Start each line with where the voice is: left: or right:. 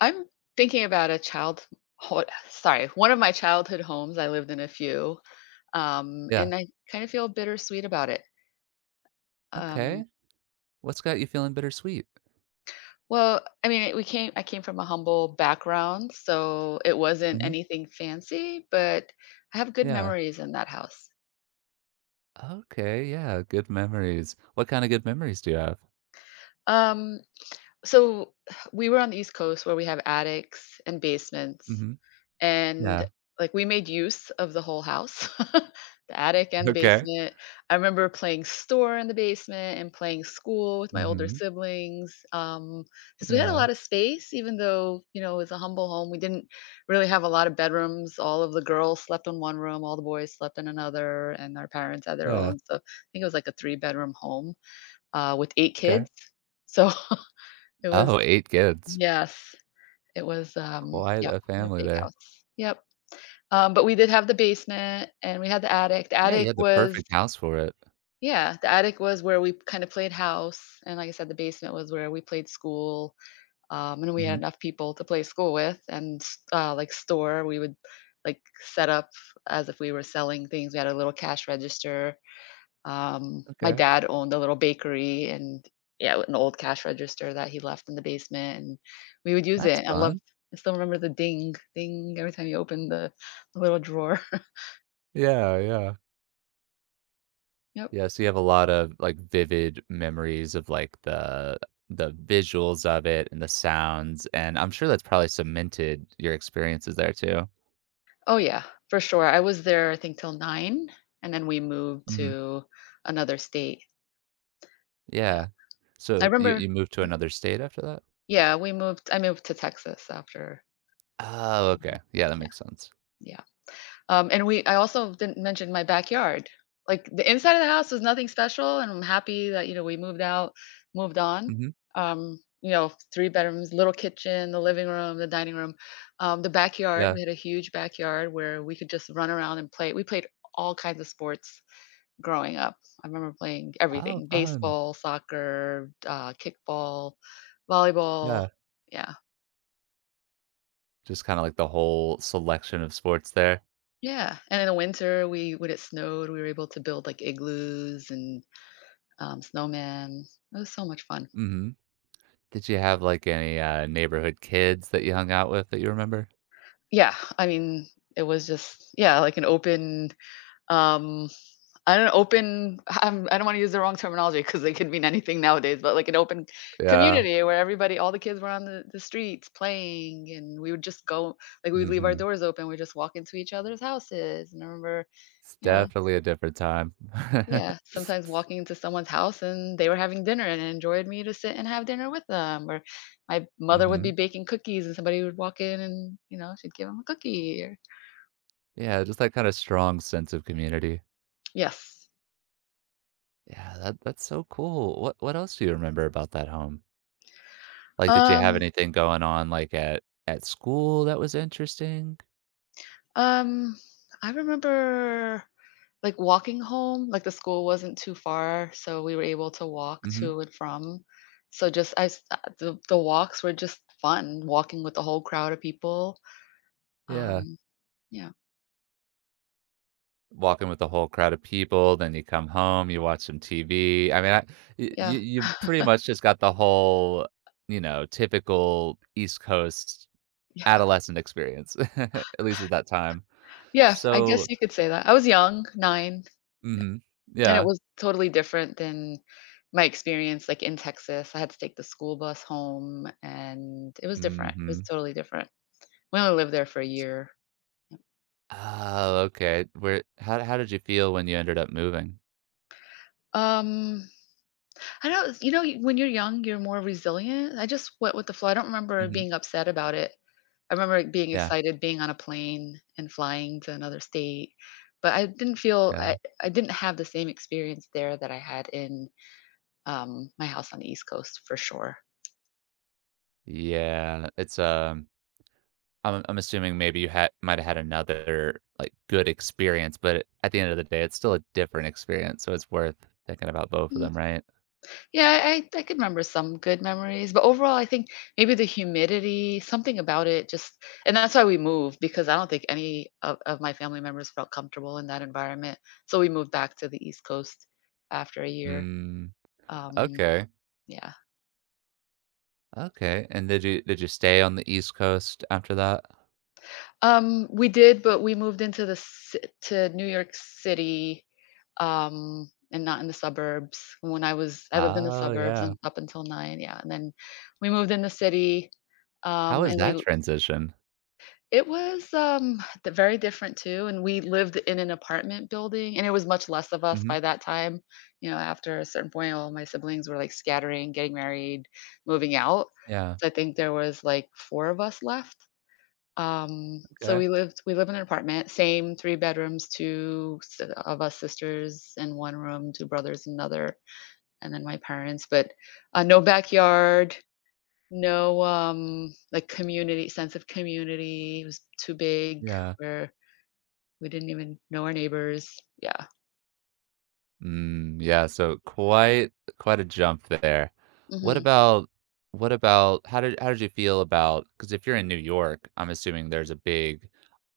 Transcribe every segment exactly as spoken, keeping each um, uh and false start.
left: I'm thinking about a child ho sorry, one of my childhood homes. I lived in a few, um,
right: Yeah.
left: and I kind of feel bittersweet about it. Um,
right: Okay. What's got you feeling bittersweet?
left: well, I mean, we came I came from a humble background, so it wasn't
right: Mhm.
left: anything fancy, but I have good
right: Yeah.
left: memories in that house.
right: Okay, yeah, good memories. What kinda good memories do you have?
left: Um, so we were on the East Coast where we have attics and basements.
right: Mhm.
left: And
right: Yeah.
left: like we made use of the whole house. The attic and the
right: Okay.
left: basement, I remember playing store in the basement and playing school with my older
right: Mhm.
left: siblings, um because we had a
right: Yeah.
left: lot of space. Even though, you know, it was a humble home, we didn't really have a lot of bedrooms. All of the girls slept in one room, all the boys slept in another, and our parents had their
right: Yeah.
left: own. So I think it was like a three bedroom home, uh, with eight
right: Okay.
left: kids. So it was,
right: Oh, eight kids.
left: yes, it was, um
right: Quite
left: yep,
right: a
left: what a
right: family
left: big
right: there.
left: house. Yep. Um, but we did have the basement and we had the attic. The
right: Yeah, you
left: attic
right: had the
left: was,
right: perfect house for it.
left: yeah, the attic was where we kind of played house, and like I said, the basement was where we played school. Um, and we had
right: Mhm.
left: enough people to play school with, and uh, like store, we would like set up as if we were selling things. We had a little cash register. Um, my
right: Okay.
left: dad owned a little bakery, and yeah, an old cash register that he left in the basement, and we would use
right: That's
left: it. I love.
right: fun.
left: I still remember the ding, ding every time you opened the, the little drawer.
right: Yeah, yeah.
left: Yep.
right: Yeah, so you have a lot of, like, vivid memories of, like, the the visuals of it and the sounds, and I'm sure that's probably cemented your experiences there too.
left: Oh yeah, for sure. I was there I think till nine, and then we moved
right: Mhm.
left: to another state. Yeah.
right: Yeah.
left: I
right: So, you
left: remember,
right: you moved to another state after that?
left: yeah, we moved I moved to Texas after,
right: Oh,
left: um,
right: okay. Yeah, that
left: yeah,
right: makes sense.
left: yeah. Um, and we I also didn't mention my backyard. Like the inside of the house was nothing special, and I'm happy that, you know, we moved out, moved on.
right: Mhm.
left: Um, you know, three bedrooms, little kitchen, the living room, the dining room. Um, the backyard,
right: Yeah.
left: we had a huge backyard where we could just run around and play. We played all kinds of sports growing up. I remember playing
right: Oh,
left: everything:
right: fun.
left: baseball, soccer, uh, kickball, volleyball.
right: Yeah.
left: Yeah.
right: Just kinda like the whole selection of sports there.
left: Yeah. And in the winter, we when it snowed, we were able to build like igloos and um, snowmen. It was so much fun.
right: Mhm. Did you have, like, any, uh, neighborhood kids that you hung out with that you remember?
left: Yeah. I mean, it was just, yeah, like an open, um I don't know, open, um, I don't wanna use the wrong terminology because it could mean anything nowadays, but like an open
right: Yeah.
left: community where everybody, all the kids, were on the the streets playing, and we would just go, like, we would leave our
right: Mhm.
left: doors open, we'd just walk into each other's houses. And I remember,
right: It's
left: you know,
right: definitely a different time.
left: yeah, sometimes walking into someone's house and they were having dinner and it enjoyed me to sit and have dinner with them, or my mother would
right: Mhm.
left: be baking cookies and somebody would walk in and, you know, she'd give give them a cookie. Or
right: Yeah, just that kinda strong sense of community.
left: yes.
right: Yeah, that that's so cool. What what else do you remember about that home? Like, did you have
left: Um,
right: anything going on, like, at at school that was interesting?
left: um, I remember like walking home, like the school wasn't too far, so we were able to walk
right: Mhm.
left: to and from. So just I s uh, the the walks were just fun, walking with a whole crowd of people.
right: Yeah.
left: Um, yeah,
right: Walking with a whole crowd of people, then you come home, you watch some T V. I mean, I you
left: yeah,
right: you you pretty much just got the whole, you know, typical East Coast
left: yeah,
right: adolescent experience, at least at that time.
left: yeah, I guess
right: So.
left: you could say that. I was young, nine, yeah,
right: Mhm.
left: and it
right: Yeah.
left: was totally different than my experience, like, in Texas. I had to take the school bus home, and it was different. It was
right: Mhm.
left: totally different. We only lived there for a year.
right: Oh, okay. Where how how did you feel when you ended up moving?
left: Um I know, you know, y- when you're young, you're more resilient. I just went with the flow. I don't remember
right: Mhm.
left: being upset about it. I remember being
right: Yeah,
left: excited, being on a plane and flying to another state. But I didn't feel
right: yeah,
left: I, I didn't have the same experience there that I had in, um, my house on the East Coast, for sure.
right: yeah. It's, um I'm I'm assuming maybe you had might have had another, like, good experience, but at the end of the day, it's still a different experience, so it's worth thinking about both of them, right?
left: Yeah, I I could remember some good memories, but overall, I think maybe the humidity, something about it just, and that's why we moved, because I don't think any of of my family members felt comfortable in that environment. So we moved back to the East Coast after a year.
right: Mm,
left: Um,
right: okay,
left: yeah.
right: okay, and did you did you stay on the East Coast after that?
left: Um, we did, but we moved into the ci to New York City, um, and not in the suburbs. When I was, I lived in the
right: Oh,
left: suburbs
right: yeah.
left: un up until nine, yeah, and then we moved in the city,
right: How
left: um,
right: was
left: and
right: that
left: we,
right: transition?
left: it was, um, d very different too, and we lived in an apartment building, and it was much less of us
right: Mhm,
left: by that time. You know, after a certain point, all my siblings were, like, scattering, getting married, moving out,
right: yeah,
left: so I think there was, like, four of us left. um, so
right: okay,
left: we lived we live in an apartment, same three bedrooms, two s of us sisters in one room, two brothers in another, and then my parents. But uh, no backyard, no, um, like community, sense of community. It was too big
right: yeah.
left: where we didn't even know our neighbors. Yeah.
right: Mm, yeah, so quite quite a jump there. What
left: Mhm.
right: about what about how did how did you feel about, because if you're in New York, I'm assuming there's a big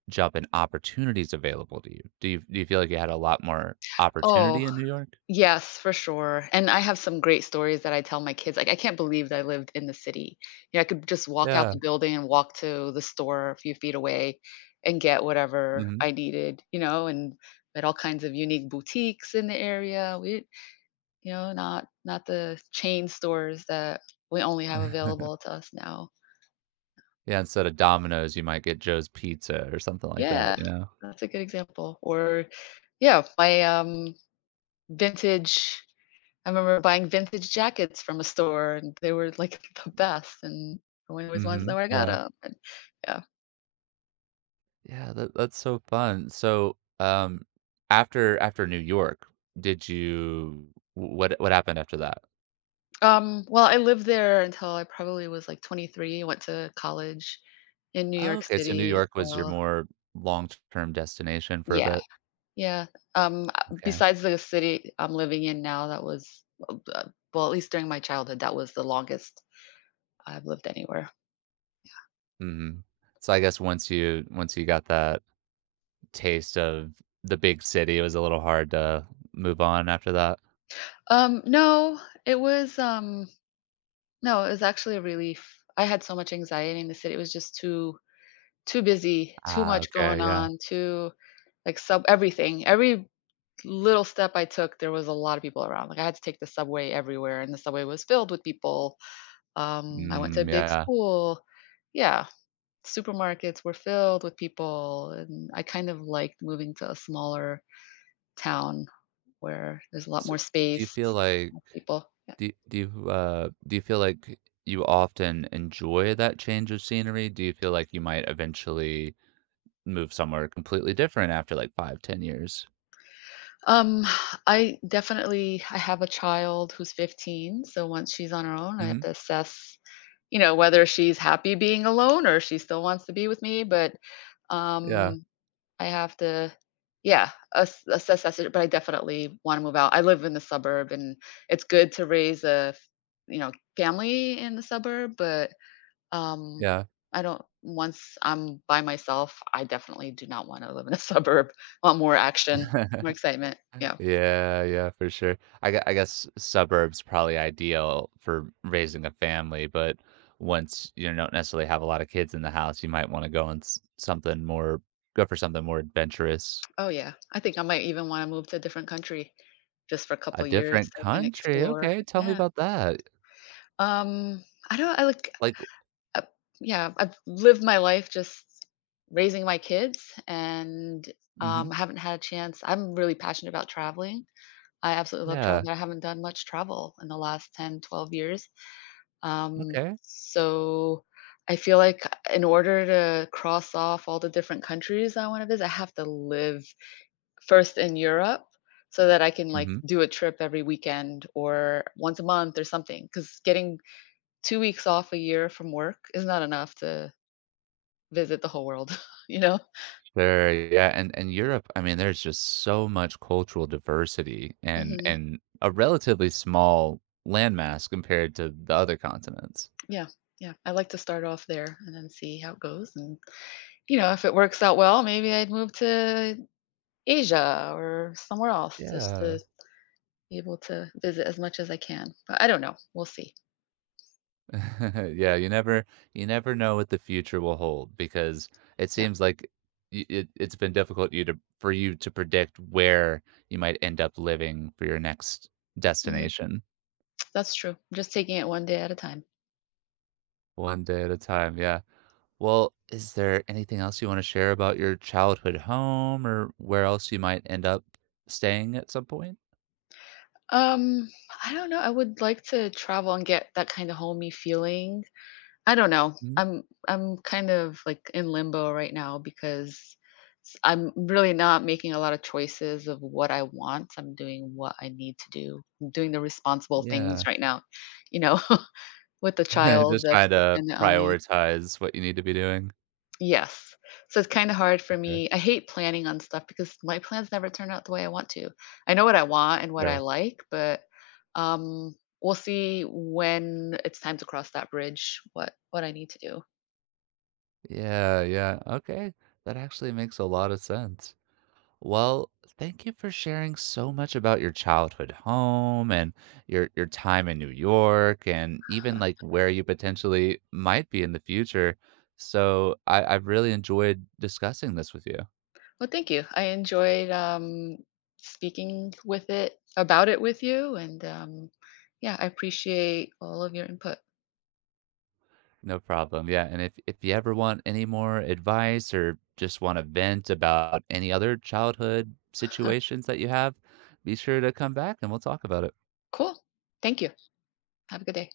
right: job and opportunities available to you? Do you do you feel like you had a lot more
left: Oh,
right: opportunity in New York?
left: yes, for sure, and I have some great stories that I tell my kids, like, "I can't believe that I lived in the city." You know, I could just walk out
right: Yeah,
left: the building and walk to the store a few feet away and get whatever
right: mhm.
left: I needed, you know, and we had all kinds of unique boutiques in the area. We, you know, not not the chain stores that we only have available to us now.
right: Yeah, instead of Domino's, you might get Joe's Pizza or something like that,
left: Yeah,
right: you know?
left: that's a good example. Or yeah, my um vintage, I remember buying vintage jackets from a store and they were like the best, and I always wanted to know
right: Mhm,
left: where I got
right: yeah.
left: them. And yeah.
right: Yeah, that that's so fun. So, um, after after New York, did you w what what happened after that?
left: Um well, I lived there until I probably was like twenty-three, went to college in New
right: Oh,
left: York
right: okay, so New
left: City as
right: York was your
left: well.
right: more long-term destination for a
left: Yeah.
right: bit?
left: Yeah. Um uh,
right: Okay,
left: besides the city I'm living in now, that was, uh, uh, well, at least during my childhood, that was the longest I've lived anywhere.
right: mhm. So I guess once you once you got that taste of the big city, it was a little hard to move on after that.
left: Um, no, it was, um no, it was actually a relief. I had so much anxiety in the city, it was just too, too busy, too
right: Ah,
left: much going
right: okay, yeah.
left: on, too, like, sub everything. Every little step I took, there was a lot of people around, like, I had to take the subway everywhere, and the subway was filled with people. Um, I went to a
right: Mm,
left: big
right: yeah.
left: school. Yeah, supermarkets were filled with people, and I kind of liked moving to a smaller town where there's a lot
right: So,
left: more
right: do you
left: space,
right: feel like
left: more people. Yeah.
right: do do you, uh do you feel like you often enjoy that change of scenery? Do you feel like you might eventually move somewhere completely different after, like, five, ten 10 years?
left: Um, I definitely, I have a child who's fifteen, so once she's on her own, I have
right: Mhm.
left: to assess, you know, whether she's happy being alone or she still wants to be with me. But,
right: Yeah,
left: um, I have to, yeah, ass assess that sit, but I definitely wanna move out. I live in the suburb, and it's good to raise a, you know, family in the suburb, but, um,
right: yeah.
left: I don't, once I'm by myself, I definitely do not wanna live in a suburb. Want more action, more excitement, yeah.
right: Yeah, yeah, for sure. I gue I guess suburbs probably ideal for raising a family, but once you don't necessarily have a lot of kids in the house, you might wanna go on s something more go for something more adventurous.
left: Oh, yeah. I think I might even wanna move to a different country just for a
right: A
left: couple years
right: different
left: so I can
right: country,
left: explore.
right: okay, tell me
left: Yeah.
right: about that.
left: Um, I don't I like,
right: Like,
left: uh yeah, I've lived my life just raising my kids, and, um,
right: mhm,
left: I haven't had a chance, I'm really passionate about traveling. I absolutely love
right: yeah,
left: traveling, but I haven't done much travel in the last ten, twelve years. Um,
right: okay.
left: so I feel like, in order to cross off all the different countries I wanna visit, I have to live first in Europe so that I can like
right: Mhm.
left: do a trip every weekend or once a month or something. Because getting two weeks off a year from work is not enough to visit the whole world, you know?
right: Sure, yeah, and and Europe, I mean, there's just so much cultural diversity and
left: Hmm.
right: and a relatively small landmass compared to the other continents.
left: Yeah. Yeah. I like to start off there and then see how it goes. And, you know, if it works out well, maybe I'd move to Asia or somewhere else just
right: Yeah.
left: to be able to visit as much as I can. But I don't know. We'll see.
right: Yeah, you never you never know what the future will hold because it
left: Yeah.
right: seems like y- it, it's been difficult you to for you to predict where you might end up living for your next
left: Hmm.
right: destination.
left: That's true. I'm just taking it one day at a time.
right: One day at a time. Yeah. Well, is there anything else you want to share about your childhood home or where else you might end up staying at some point?
left: Um, I don't know. I would like to travel and get that kind of homey feeling. I don't know.
right: Mhm.
left: I'm I'm kind of like in limbo right now because, s- I'm really not making a lot of choices of what I want. I'm doing what I need to do. I'm doing the responsible things
right: Yeah.
left: right now, you know, with the child
right: Just
left: that's
right: trying to
left: dependent on me.
right: prioritize what you need to be doing.
left: Yes. So it's kinda hard for
right: Okay.
left: me, I hate planning on stuff because my plans never turn out the way I want to. I know what I want and what I
right: Sure.
left: like, but, um, we'll see when it's time to cross that bridge, what what I need to do.
right: Yeah, yeah. Okay. That actually makes a lot of sense. Well, thank you for sharing so much about your childhood home and your your time in New York and even like where you potentially might be in the future. So I, I've really enjoyed discussing this with you.
left: Well, thank you. I enjoyed, um, speaking with it about it with you, and, um, yeah, I appreciate all of your input.
right: No problem. Yeah. And if, if you ever want any more advice or just want to vent about any other childhood situations that you have, be sure to come back and we'll talk about it.
left: Cool. Thank you. Have a good day.